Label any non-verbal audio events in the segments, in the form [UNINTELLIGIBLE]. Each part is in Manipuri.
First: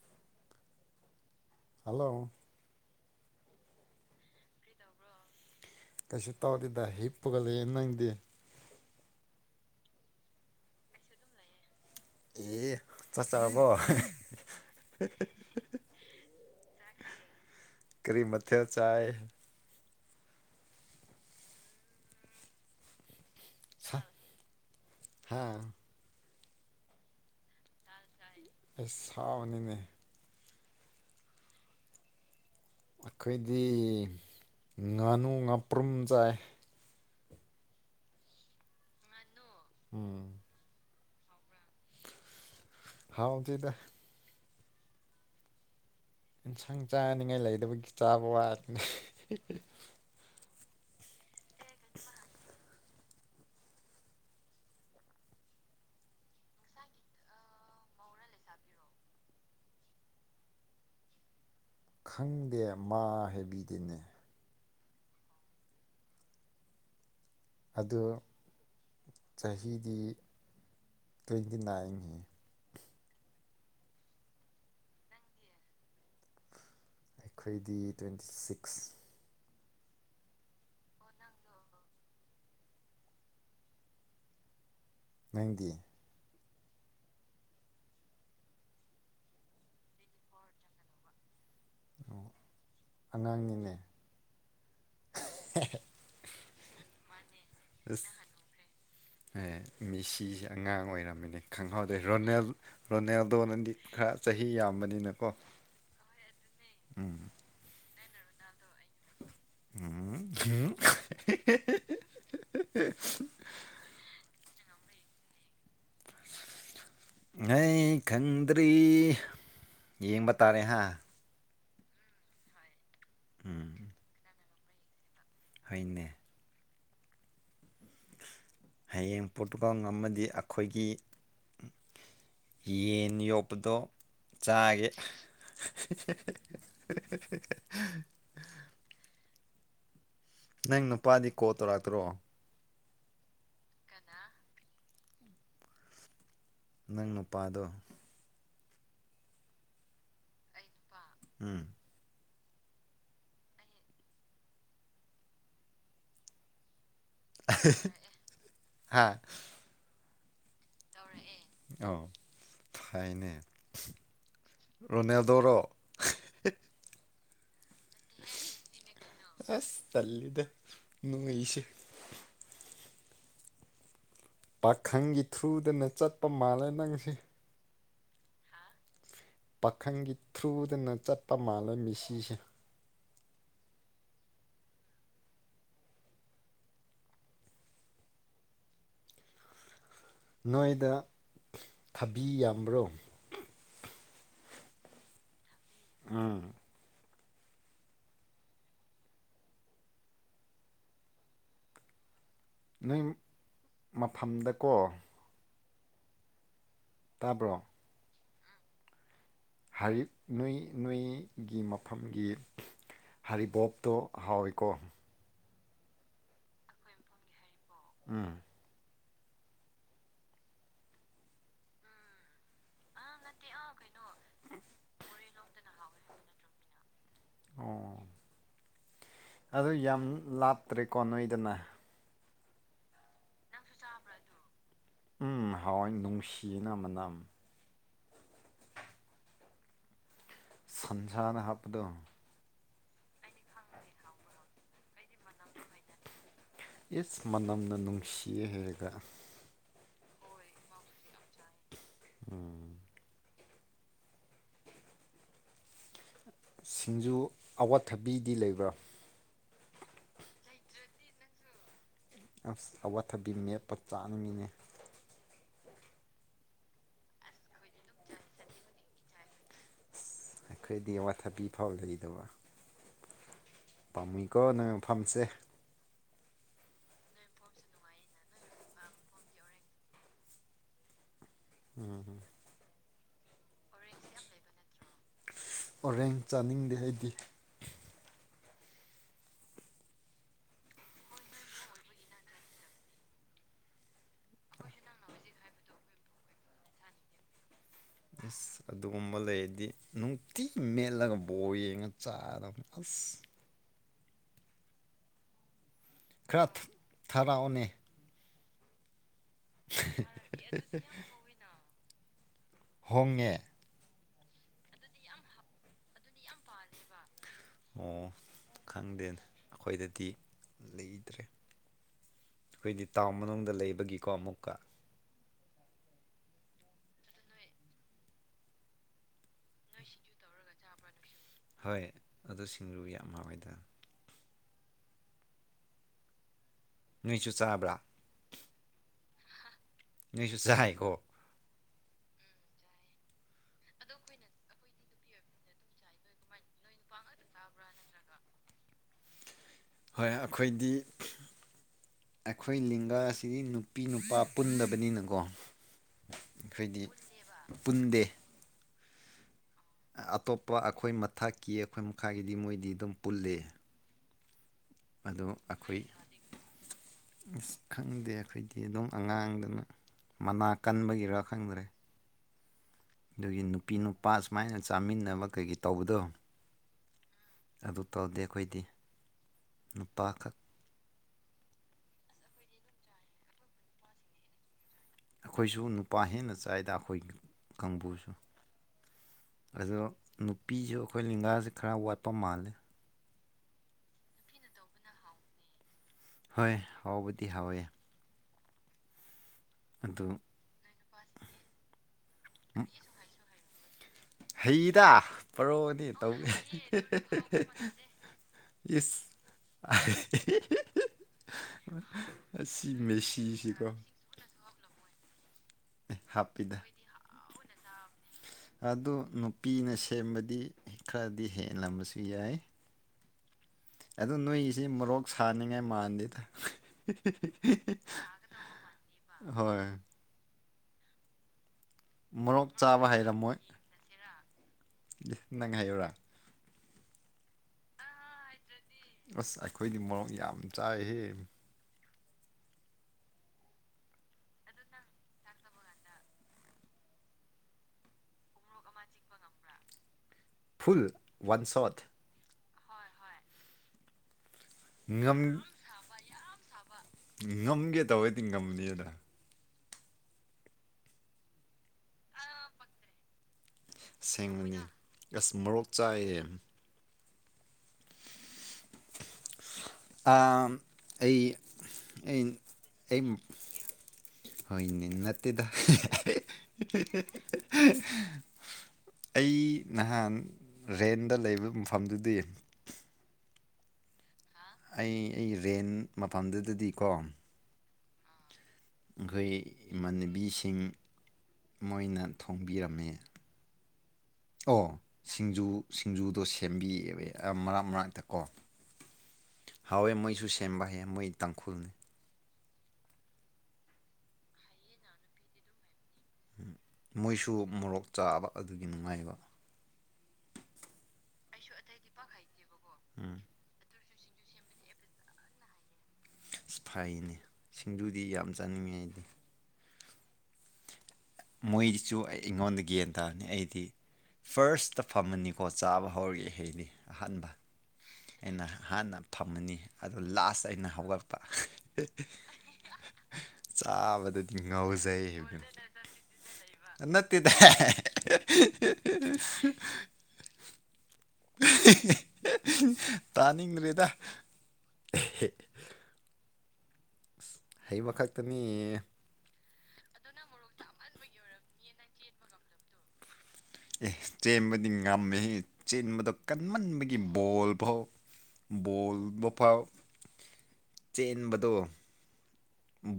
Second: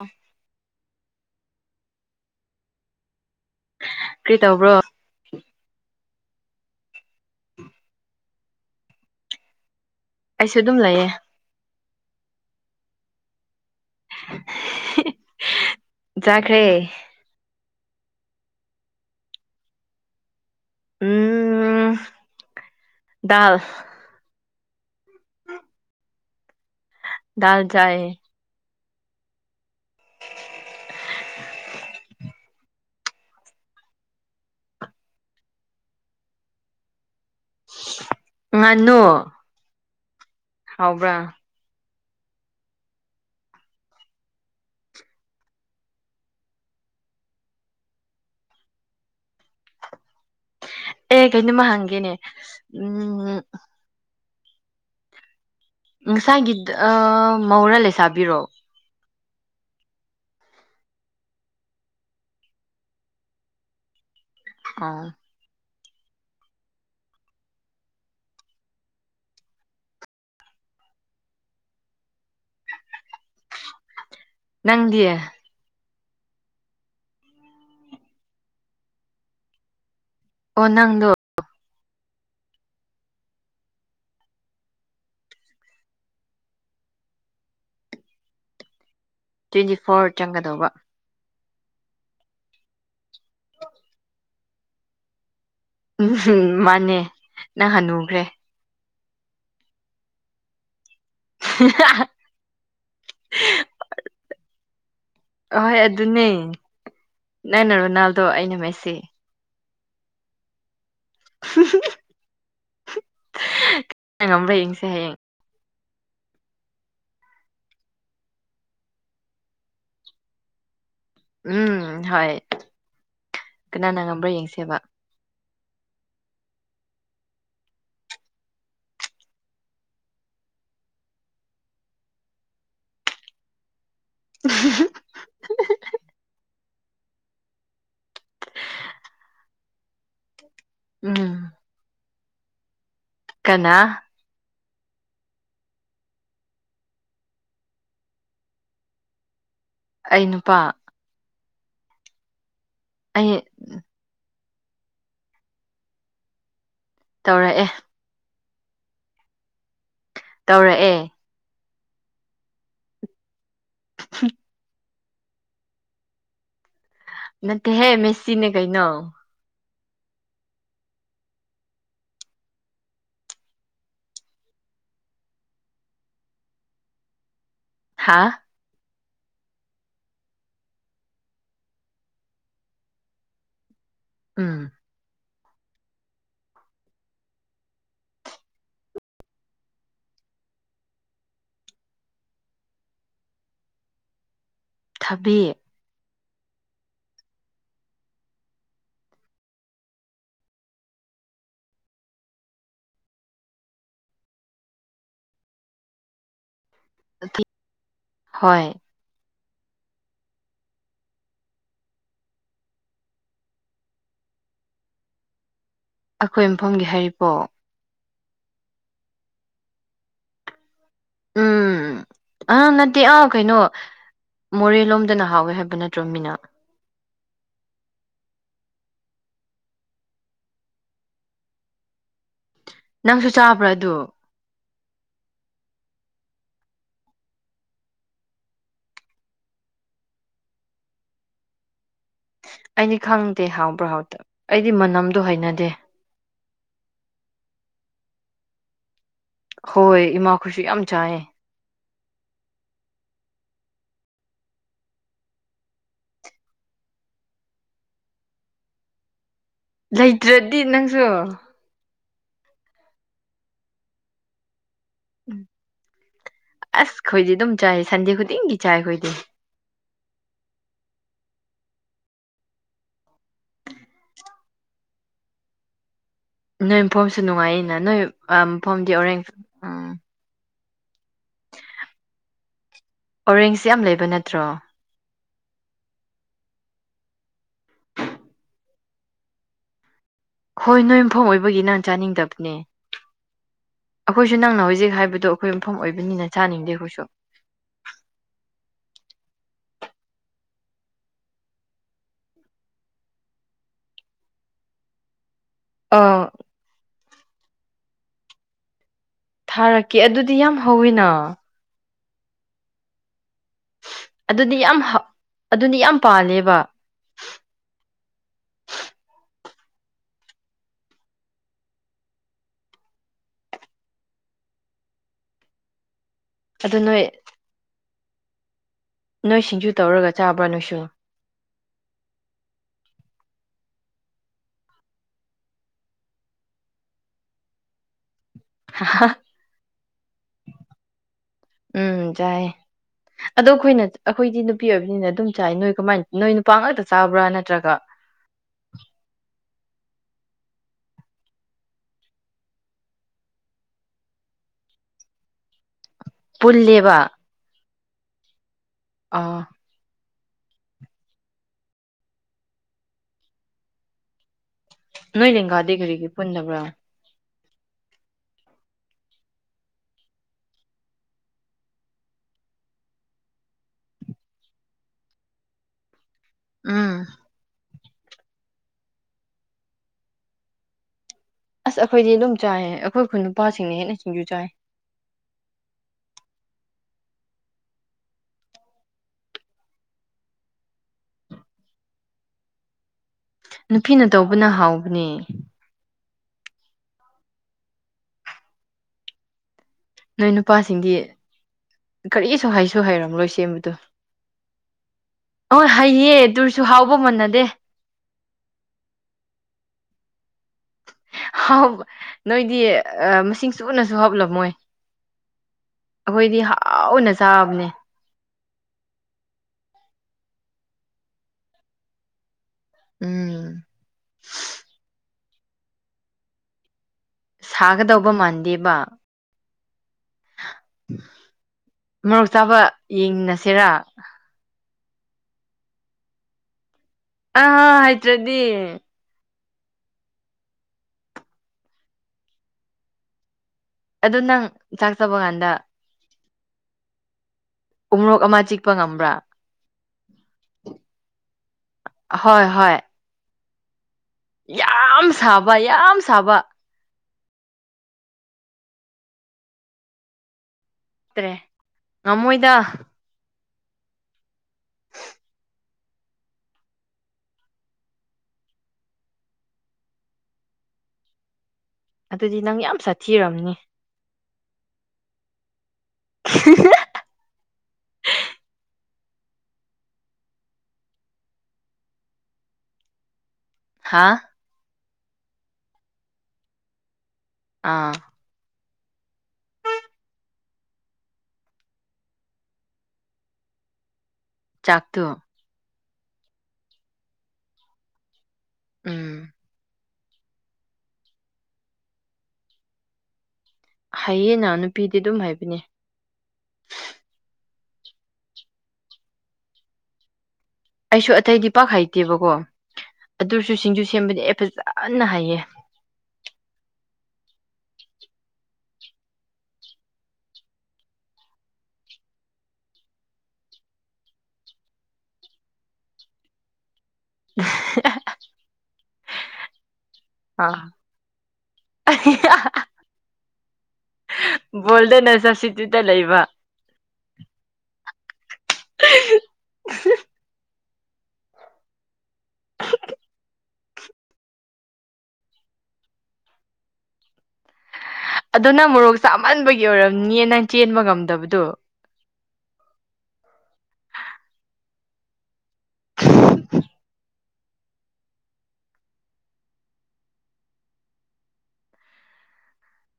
ꯑ ꯍꯜꯂꯣ ꯀꯩ ꯇꯧꯕ꯭ꯔꯣ ꯀꯩꯁꯨ ꯇꯧꯔꯗꯦꯗ ꯍꯤꯞ ꯄꯨꯒꯠꯂꯛꯦ ꯅꯪꯗꯤ ꯑꯩꯁꯨ ꯑꯗꯨꯝ ꯂꯩꯌꯦ ꯑꯦ ꯇꯁ ꯑꯕ [INAUDIBLE] ꯆꯥꯈ꯭ꯔꯦ [INAUDIBLE] ꯀꯔꯤ ꯃꯊꯦ ꯆꯥꯑ ꯎꯝ ꯗꯜ ꯍꯥꯥ ꯗꯗꯥꯜ ꯆꯑ ꯑꯩ ꯁꯥꯕꯅꯤꯅꯦ ꯑꯩꯈꯣꯏꯗꯤ ꯉꯥꯅꯨ ꯉꯥꯄ꯭ꯔꯨꯝ ꯆꯥꯏ ꯉꯅꯨ ꯎꯝ ꯍꯕ꯭ꯔꯥ ꯍꯥꯎꯗꯗ ꯏꯟꯁꯥꯡ ꯆꯥꯅꯤꯡꯉꯥꯏ ꯂꯩꯗꯕꯒꯤ ꯆꯥꯕ ꯋꯥꯗꯅ ꯑꯦ ꯀꯩꯅꯣꯝꯃ ꯍꯪꯒꯦꯅꯦ ꯎꯝ ꯉꯁꯥꯏꯒꯤ ꯃꯧꯔꯥ ꯂꯩꯁꯥꯕꯤꯔꯣ ꯈꯪꯗꯦ ꯃꯥ ꯍꯦꯕꯤꯗꯅꯦ ꯑ ꯑꯗ ꯆꯍꯤꯗꯤ ꯇ꯭ꯋꯦꯟꯇꯤ ꯅꯥꯏꯟꯒꯤ ꯅꯪꯗꯤꯌꯦ ꯑꯩꯈꯣꯏꯗꯤ ꯇ꯭ꯋꯦꯟꯇꯤ ꯁꯤꯛꯁ ꯑꯣ ꯅꯪꯗꯣ ꯅꯪꯗꯤ ꯇ꯭ꯋꯦꯟꯇꯤ ꯐꯣꯔ ꯆꯪꯒꯗꯧꯕ ꯑꯣ ꯑꯉꯥꯡꯅꯤꯅꯦ ꯍ ꯎꯝ ꯃꯥꯅꯦ ꯅꯪ ꯑꯁ ꯍꯥꯟꯅꯨꯈ꯭ꯔꯦ ꯃꯤꯁꯤꯁꯦ ꯑꯉꯥꯡ ꯑꯣꯏꯔꯝꯕꯅꯦ ꯈꯪꯍꯧꯗꯦ ꯔꯣꯅꯦꯜ ꯔꯣꯅꯦꯜꯗꯣ ꯅꯪꯗꯤ ꯈꯔ ꯆꯍꯤ ꯌꯥꯝꯕꯅꯤꯅꯀꯣ ꯑꯍꯣꯏ ꯑꯗꯨꯅꯤ ꯅ ꯅ ꯅ ꯔꯣꯅꯥꯜꯗꯣ ꯑꯩꯅ ꯃꯁꯤ ꯎꯝꯝ ꯉꯝꯕ꯭ꯔꯌꯦꯡꯁꯦ ꯍꯌꯦꯡ ꯅ ꯈꯪꯗ꯭ꯔꯤ ꯌꯦ ꯇꯥꯔꯦ ꯍꯥ ꯎꯝ ꯍꯣꯏ ꯀꯅꯥꯅ ꯉꯝꯕ꯭ꯔꯥ ꯌꯦꯡꯁꯦꯕ ꯍꯅꯦ ꯍꯌꯦꯡ ꯄꯣꯔꯇꯨꯒꯜꯝ ꯑꯃꯗꯤꯗꯤ ꯑꯩꯈꯣꯏꯒꯤ ꯌꯦꯟ ꯌꯣꯛꯄꯗꯣ ꯆꯥꯒꯦ [UNINTELLIGIBLE] ꯅꯪ ꯅꯨꯄꯥꯗꯤ ꯎꯝ ꯀꯣꯜ ꯇꯧꯔꯛꯇ꯭ꯔꯣ ꯀꯅꯥ ꯀꯅꯥ ꯅꯪ ꯅꯨꯄꯥꯗꯣ ꯑꯩ ꯅꯨꯄꯥ ꯎꯝ ꯑꯩ ꯇꯧꯔꯛꯑꯦ [UNINTELLIGIBLE] ꯍꯥ ꯇꯧꯔꯛꯑꯦ ꯑꯣ ꯐꯩꯅꯦ ꯍꯝ ꯔꯣꯅꯦꯜꯗꯣꯔꯣ ꯅꯠꯇꯦ ꯍꯦ ꯃꯦꯁꯤꯅꯦ ꯀꯩꯩꯅꯣ ꯑꯁ ꯇꯂꯤꯗ ꯅꯣꯢꯁꯦ ꯄꯥꯈꯪꯒꯤ ꯊ꯭ꯔꯨꯗꯅ ꯆꯠꯄ ꯃꯥꯜꯂꯦ ꯅꯪꯁꯦ ꯍꯥꯥ ꯄꯥꯈꯪꯒꯤ ꯊ꯭ꯔꯨꯗꯅ ꯆꯠꯄ ꯃꯥꯜꯂꯦ ꯃꯦꯁꯤꯁꯦ ꯎꯝ ꯅꯣꯏꯗ ꯊꯕꯤ ꯌꯥꯝꯕ꯭ꯔꯣ ꯊꯕꯤ ꯑꯥ ꯅꯪ ꯃꯐꯝꯗꯀꯣ ꯇꯥꯕ꯭ꯔꯣ ꯍꯣꯏ ꯍꯥꯏꯔꯤꯞ ꯅꯣꯏ ꯅꯣꯏꯒꯤ ꯃꯐꯝꯒꯤ ꯍꯔꯤꯕꯣꯞꯇꯣ ꯍꯥꯎꯋꯤꯀꯣ ꯑꯈꯣꯏ ꯃꯐꯝꯒꯤ ꯍꯩꯔꯤꯕꯣꯕ ꯎꯝ ꯎꯝ ꯑꯥ ꯅꯠꯇꯦ ꯑꯥ ꯀꯩꯅꯣ ꯃꯣꯔꯦ ꯂꯣꯝꯗꯅ ꯍꯥꯎꯋꯦ ꯍꯥꯏꯕ ꯅꯠꯇ꯭ꯔꯣ ꯃꯤꯅ ꯑꯣ ꯑꯗꯨ ꯌꯥꯝ ꯂꯥꯇ꯭ꯔꯦꯀꯣ ꯅꯣꯏꯗꯅ ꯅꯪꯁꯨ ꯆꯥꯕ꯭ꯔꯥ ꯑꯗꯨ ꯎꯝ ꯍꯋꯥꯏ ꯅꯨꯡꯁꯤꯅ ꯃꯅꯝ ꯁꯟꯁꯥꯗ ꯍꯥꯞꯄꯗꯣ ꯑꯩꯗꯤ ꯈꯪꯗꯦ ꯍꯥꯎꯕ꯭ꯔꯥ ꯍꯥꯎꯇꯕ ꯑꯩꯗꯤ ꯃꯅꯝꯗꯣ ꯍꯩꯅꯗꯦ ꯏꯁ ꯃꯅꯝꯅ ꯅꯨꯡꯁꯤꯌꯦ ꯍꯥꯏꯔꯒ ꯍꯣꯏ ꯏꯃꯥꯈꯣꯢꯁꯨ ꯌꯥꯝ ꯆꯥꯏꯌꯦ ꯎꯝ ꯁꯤꯡꯖꯨ ꯑꯋꯥꯠꯊꯕꯤꯗꯤ ꯂꯩꯕ꯭ꯔꯥ ꯂꯩꯇ꯭ꯔꯗꯤ ꯅꯪꯁꯨ ꯑꯁ ꯑꯋꯥꯊꯕꯤ ꯃꯦꯠꯄ ꯆꯥꯅꯤꯡꯉꯦ ꯑꯁ ꯈꯣꯏꯗꯤ ꯑꯗꯨꯝ ꯆꯥꯏ ꯁꯟꯗꯦ ꯈꯨꯗꯤꯡꯒꯤ ꯆꯥꯏ ꯈꯣꯏꯗꯤ ꯑꯈꯣꯏꯗꯤ ꯑꯋꯥꯊꯕꯤ ꯐꯥꯎ ꯂꯩꯗꯕ ꯄꯥꯝꯃꯤꯀꯣ ꯅꯣꯏ ꯃꯐꯝꯁꯦ ꯅꯣꯏ ꯃꯐꯝꯁꯨ ꯅꯨꯡꯉꯥꯏꯅ ꯅꯣꯏ ꯃꯐꯝꯗꯤ ꯑꯣꯔꯦꯟꯖ ꯎꯝ ꯎꯝ ꯑꯣꯔꯦꯟꯖ ꯌꯥꯝ ꯂꯩꯕ ꯅꯠꯇ꯭ꯔꯣ ꯑꯣꯔꯦꯟ ꯆꯥꯅꯤꯡꯗꯦ ꯑꯩꯗꯤ ꯍꯣꯏ ꯅꯣꯏ ꯃꯐꯝ ꯑꯣꯏꯕꯒꯤ ꯅꯪ ꯆꯥꯅꯤꯡꯗꯕꯅꯦ ꯑꯈꯣꯏꯁꯨ ꯅꯪꯅ ꯍꯧꯖꯤꯛ ꯍꯥꯏꯕꯗꯣ ꯑꯈꯣꯏ ꯃꯐꯝ ꯑꯣꯏꯕꯅꯤꯅ ꯆꯥꯅꯤꯡꯗꯦ ꯑꯈꯣꯏꯁꯨ ꯑꯁ ꯑꯗꯨꯒꯨꯝꯕ ꯂꯩꯔꯗꯤ ꯅꯨꯡꯇꯤ ꯃꯦꯠꯂꯒ ꯕꯣꯜ ꯌꯦꯡꯉ ꯆꯥꯔꯗꯝ ꯑꯁ ꯑꯥ ꯊꯔꯥ ꯑꯣꯅꯦ ꯊꯥꯔꯛꯀꯦ ꯑꯗꯨꯗꯤ ꯌꯥꯝ ꯍꯧꯋꯤꯅ ꯍꯣꯡꯉꯦ ꯑꯗꯨꯗꯤ ꯌꯥꯝ ꯑꯗꯨꯗꯤ ꯌꯥꯝ ꯄꯥꯜꯂꯦꯕ ꯑꯣ ꯈꯪꯗꯦꯅꯦ ꯑꯩꯈꯣꯏꯗꯗꯤ ꯂꯩꯇꯗ꯭ꯔꯦ ꯑꯩꯈꯣꯏꯗꯤ ꯇꯥꯎꯟ ꯃꯅꯨꯡꯗ ꯂꯩꯕꯒꯤꯀꯣ ꯑꯃꯨꯛꯀ ꯑꯗꯨ ꯅꯣꯏ ꯅꯣꯏ ꯁꯤꯡꯖꯨ ꯇꯧꯔꯒ ꯆꯥꯕ꯭ꯔꯥ ꯅꯣꯏꯁꯨ ꯍꯣꯏ ꯑꯗꯨ ꯁꯤꯡꯔꯨ ꯌꯥꯝ ꯃꯥꯦꯗ ꯅꯣꯏꯁꯨ ꯆꯥꯕ꯭ꯔꯥ ꯍꯥ ꯅꯁꯨ ꯆꯥꯏꯀꯣ ꯎꯝ ꯆꯥꯏ ꯑꯗꯣ ꯑꯩꯈꯣꯏꯅ ꯑꯩꯈꯣꯏꯗꯤ ꯅꯨ ꯅꯨꯄꯤ ꯑꯣꯏꯕꯅꯤꯅ ꯑꯗꯨꯝ ꯆꯥꯏ ꯅꯣꯏ ꯀꯃꯥꯏ ꯅꯣꯏ ꯅꯨꯄꯥ ꯉꯥꯛꯇ ꯆꯥꯕ꯭ꯔꯥ ꯅꯠꯇ꯭ꯔꯒ ꯍꯣꯏ ꯑꯩꯈꯣꯏꯗꯤ ꯑꯩꯈꯣꯏ ꯂꯤꯡꯒꯥ ꯑꯁꯤꯗꯤ ꯅꯨꯄꯤ ꯅꯨꯄꯥ ꯄꯨꯟꯗꯕꯅꯤꯅꯀꯣ ꯑꯩꯈꯣꯏꯗꯤ ꯄꯨꯜꯂꯦꯕ ꯄꯨꯟꯗꯦ ꯑꯥ ꯑꯇꯣꯞꯄ ꯑꯩꯈꯣꯏ ꯃꯊꯛꯀꯤ ꯑꯩꯈꯣꯏ ꯃꯈꯥꯒꯤꯗꯤ ꯃꯣꯏꯗꯤ ꯑꯗꯨꯝ ꯄꯨꯜꯂꯤ ꯑꯗꯣ ꯅꯣꯏ ꯂꯦꯡꯒꯥꯗꯤ ꯑꯩꯈꯣꯏ ꯀꯔꯤꯒꯤ ꯄꯨꯟꯗꯕ꯭ꯔꯥ ꯑꯁ ꯈꯪꯗꯦ ꯑꯩꯈꯣꯏꯗꯤ ꯑꯗꯨꯝ ꯑꯉꯥꯡꯗꯅ ꯃꯅꯥ ꯀꯟꯕꯒꯤꯔꯥ ꯈꯪꯗ꯭ꯔꯦ ꯑꯗꯨꯒꯤ ꯅꯨꯄꯤ ꯅꯨꯄꯥ ꯁꯨꯃꯥꯏꯅ ꯆꯥꯃꯤꯟꯅꯕ ꯀꯩꯒꯤꯩ ꯇꯧꯕꯗꯣ ꯎꯝ ꯑꯗꯨ ꯇꯧꯗꯦ ꯑꯩꯈꯣꯏꯗꯤ ꯅꯨꯄꯥꯈꯛ ꯑꯁ ꯑꯩꯈꯣꯏꯗꯤ ꯑꯗꯨꯝ ꯆꯥꯏ ꯑꯩꯈꯣꯏ ꯈꯨꯟ ꯅꯨꯄꯥꯁꯤꯡꯅ ꯍꯦꯟꯅ ꯁꯤꯡꯖꯨ ꯆꯥꯏ ꯑꯩꯈꯣꯏꯁꯨ ꯅꯨꯄꯥ ꯍꯦꯟꯅ ꯆꯥꯏꯗ ꯑꯩꯈꯣꯏ ꯀꯥꯡꯕꯨꯁꯨ ꯑꯗꯣ ꯅꯨꯄꯤꯁꯨ ꯑꯩꯈꯣꯏ ꯂꯤꯡꯒꯥꯁꯤꯦ ꯈꯔ ꯋꯥꯠꯄ ꯃꯥꯂꯦ ꯅꯨꯄꯤꯅ ꯇꯧꯕꯅ ꯍꯥꯎꯕꯅꯦ ꯍꯣꯏ ꯍꯥꯎꯕꯗꯤ ꯍꯥꯎꯋꯦ ꯑꯗꯨ ꯅꯣꯏ ꯅꯨꯄꯥꯁꯤꯡꯗꯤ ꯀꯔꯤꯁꯨ ꯍꯥꯏꯁꯨ ꯍꯥꯏꯩꯔꯝꯂꯣꯏ ꯁꯦꯝꯕꯗꯣ ꯍꯩꯗ ꯍꯣꯏ ꯄꯔꯛꯑꯅꯤ ꯍꯩꯌꯦ ꯇꯧꯏ ꯑꯗꯨꯔꯁꯨ ꯍꯥꯎꯕ ꯃꯥꯟꯅꯗꯦ ꯏꯁꯁ ꯍꯥꯎ ꯑꯁꯤ ꯃꯦꯁꯤꯁꯤꯀꯣ ꯁ ꯍꯥꯞꯂꯝꯃꯣꯏ ꯑꯩꯈꯣꯏꯗꯤ ꯍꯥꯞꯄꯤꯗ ꯍꯥꯎꯅ ꯆꯥꯕꯅꯦ ꯑꯗꯨ ꯅꯨꯄꯤꯅ ꯁꯦꯝꯕꯗꯤ ꯈꯔꯗꯤ ꯍꯦꯜꯂꯝꯕꯁꯨ ꯌꯥꯏ ꯎꯝ ꯑꯗꯨ ꯅꯣꯏꯒꯤꯁꯤ ꯃꯣꯔꯣꯛ ꯁꯥꯅꯤꯡꯉꯥꯏ ꯃꯥꯟꯗꯦꯗ ꯁꯥꯒꯗꯧꯕ ꯍꯣꯏ ꯃꯔꯣꯛ ꯃꯣꯔꯣꯛ ꯆꯥꯕ ꯍꯩꯔꯝꯃꯣꯏ ꯌꯦꯡꯅꯁꯤꯦꯔꯥ ꯅꯪ ꯍꯥꯏꯌꯨꯔꯥ ꯑꯥꯥ ꯍꯇ꯭ꯔꯗꯤ ꯑꯁ ꯑꯩꯈꯣꯏꯗꯤ ꯃꯣꯡ ꯌꯥꯝ ꯆꯥꯏꯍꯦ ꯑꯗꯨꯗ ꯅꯪ ꯆꯥꯛ ꯆꯕ ꯀꯥꯟꯗ ꯎꯔꯣꯛ ꯑꯃ ꯆꯤꯛꯄ ꯉꯝꯕ꯭ꯔꯥ ꯐꯨꯜ ꯋꯥꯟꯁꯣꯠ ꯍꯣꯏ ꯍꯣꯏ ꯌꯥꯝ ꯉꯝ ꯁꯥꯕ ꯌꯥꯝ ꯁꯥꯕ ꯉꯝꯒꯦ ꯇꯧꯗꯤ ꯉꯝꯃꯅꯤꯗ ꯆꯠꯇ꯭ꯔꯦ ꯉꯝꯃꯣꯏꯗ ꯁꯦꯡꯕꯅꯤ ꯑꯁ ꯃꯣꯔꯣꯛ ꯆꯥꯏꯌꯦ ꯑꯩ ꯑꯗꯨꯗꯤ ꯅꯪ ꯌꯥꯝ ꯁꯥꯊꯤꯔꯝꯅꯤ ꯍꯣꯏꯅꯦ ꯅꯠꯇꯦꯗ ꯑꯩ ꯅꯍꯥꯟ ꯔꯦꯟꯗ ꯂꯩꯕ ꯃꯐꯝꯗꯨꯗꯤ ꯍꯥꯥ ꯑꯩ ꯑꯩ ꯔꯦꯟ ꯃꯐꯝꯗꯨꯗꯗꯤꯀꯣ ꯑꯥ ꯈꯣꯏꯒꯤ ꯏꯃꯥꯟꯅꯕꯤꯁꯤꯡ ꯃꯣꯏꯅ ꯊꯣꯡꯕꯤꯔꯝꯃꯦ ꯑꯣ ꯆꯥꯛꯇꯨ ꯁꯤꯡꯖꯨ ꯁꯤꯡꯖꯨꯗꯣ ꯁꯦꯝꯕꯤꯌꯦꯕ ꯃꯔꯛ ꯃꯔꯛꯇ ꯀꯣ ꯎꯝ ꯍꯥꯎꯋꯦ ꯃꯣꯏꯁꯨ ꯁꯦꯝꯕ ꯍꯩꯌꯦ ꯃꯣꯏꯁꯨ ꯇꯥꯡꯈꯨꯜꯅꯤ ꯍꯩꯌꯦꯅ ꯅꯨꯄꯤꯗꯤ ꯑꯗꯨꯝ ꯍꯩꯕꯅꯦ ꯎꯝ ꯃꯣꯏꯁꯨ ꯃꯣꯔꯣꯛ ꯆꯥꯕ ꯑꯗꯨꯒꯤ ꯅꯨꯡꯉꯥꯏꯕ ꯑꯩꯁꯨ ꯑꯇꯩꯗꯤ ꯄꯥꯛ ꯍꯩꯇꯦꯕꯀꯣ ꯎꯝ ꯑꯗꯨꯁꯨ ꯁꯤꯡꯖꯨ ꯁꯦꯝꯕꯗꯤ ꯑꯩ ꯐꯖꯅ ꯍꯩꯌꯦ ꯑꯁ ꯐꯩꯅꯦ ꯁꯤꯡꯖꯨꯗꯤ ꯌꯥꯝ ꯆꯥꯅꯤꯡꯉꯤ ꯑꯩꯗꯤ ꯃꯣꯏꯁꯨ ꯑꯩ ꯑꯩꯉꯣꯟꯗ ꯒ꯭ꯌꯥꯟ ꯇꯥꯔꯅꯤ ꯑꯩꯗꯤ ꯐꯥꯔꯁꯇ ꯐꯝꯃꯅꯤꯀꯣ ꯆꯥꯕ ꯍꯧꯔꯒꯦ ꯍꯥꯏꯗꯤ ꯑꯍꯥꯟꯕ ꯑꯩꯅ ꯍꯥꯟꯅ ꯐꯝꯃꯅꯤ ꯑꯗꯣ ꯂꯥꯁꯇ ꯑꯥ ꯑꯩꯅ ꯍꯧꯒꯠꯄ ꯍꯥ ꯍꯥ ꯆꯥꯕꯗꯗꯤ ꯉꯥꯎꯖꯩ ꯑꯗꯨꯗ ꯂꯩꯕ ꯅꯠꯇꯦꯗ ꯑꯥ ꯍꯦ ꯍꯦ ꯇꯥꯅꯤꯡꯗꯔ꯭ꯦꯗꯥ ꯍꯩꯕꯥꯈꯛ ꯑꯗꯣ ꯅꯪ ꯃꯣꯔꯣꯛ ꯆꯥꯃꯟꯕꯒꯤ ꯑꯣꯏꯔꯝꯅꯤꯌꯦ ꯅꯪ ꯆꯦꯟꯕ ꯉꯝꯗꯕꯗꯣ ꯑꯦ ꯆꯦꯟꯕꯗꯤ ꯉꯝꯃꯦꯍꯦ ꯆꯦꯟꯕꯗꯣ ꯀꯟꯃꯟꯕꯒꯤ ꯕꯣꯜ ꯐꯥꯎ ꯕꯣꯜ ꯕꯥ ꯐꯥꯎ ꯆꯦꯟꯕꯗꯣ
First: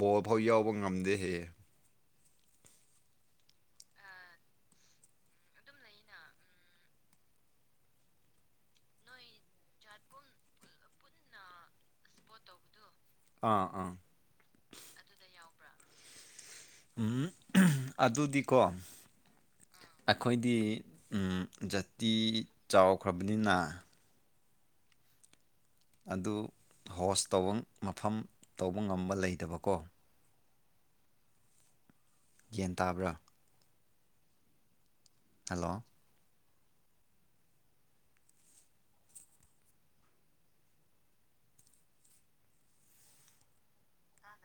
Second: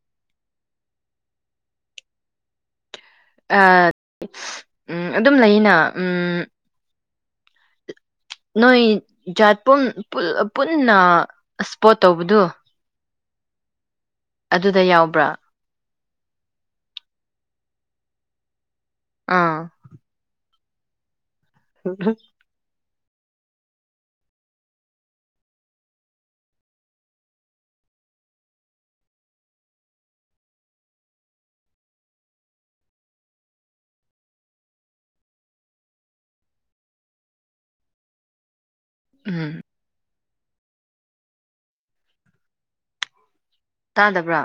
ꯕꯣꯜ ꯐꯥꯎ ꯌꯥꯎꯕ ꯉꯝꯗꯦꯍꯦ ꯑꯥ ꯎꯝ ꯑꯗꯨꯝ ꯂꯩꯅ ꯎꯝ ꯅꯣꯏ ꯖꯥꯠ ꯄꯨꯟ ꯄꯨꯟꯅ ꯏꯁꯄꯣꯠ ꯇꯧꯕꯗꯣ ꯑꯥ ꯑꯥ ꯑꯗꯨꯗ ꯌꯥꯎꯕ꯭ꯔꯥ ꯎꯝ ꯑꯗꯨꯗꯤꯀꯣ ꯑꯥ ꯑꯩꯈꯣꯏꯗꯤ ꯎꯝ ꯖꯥꯇꯤ ꯆꯥꯎꯈ꯭ꯔꯕꯅꯤꯅ ꯑꯗꯨ ꯍꯣꯁ ꯇꯧꯕ ꯃꯐꯝ ꯇꯧꯕ ꯉꯝꯕ ꯂꯩꯇꯕꯀꯣ ꯒ꯭ꯌꯥꯟ ꯇꯥꯕ꯭ꯔꯥ ꯍꯜꯂꯣ ꯎꯝ ꯇꯥꯗꯕ꯭ꯔꯥ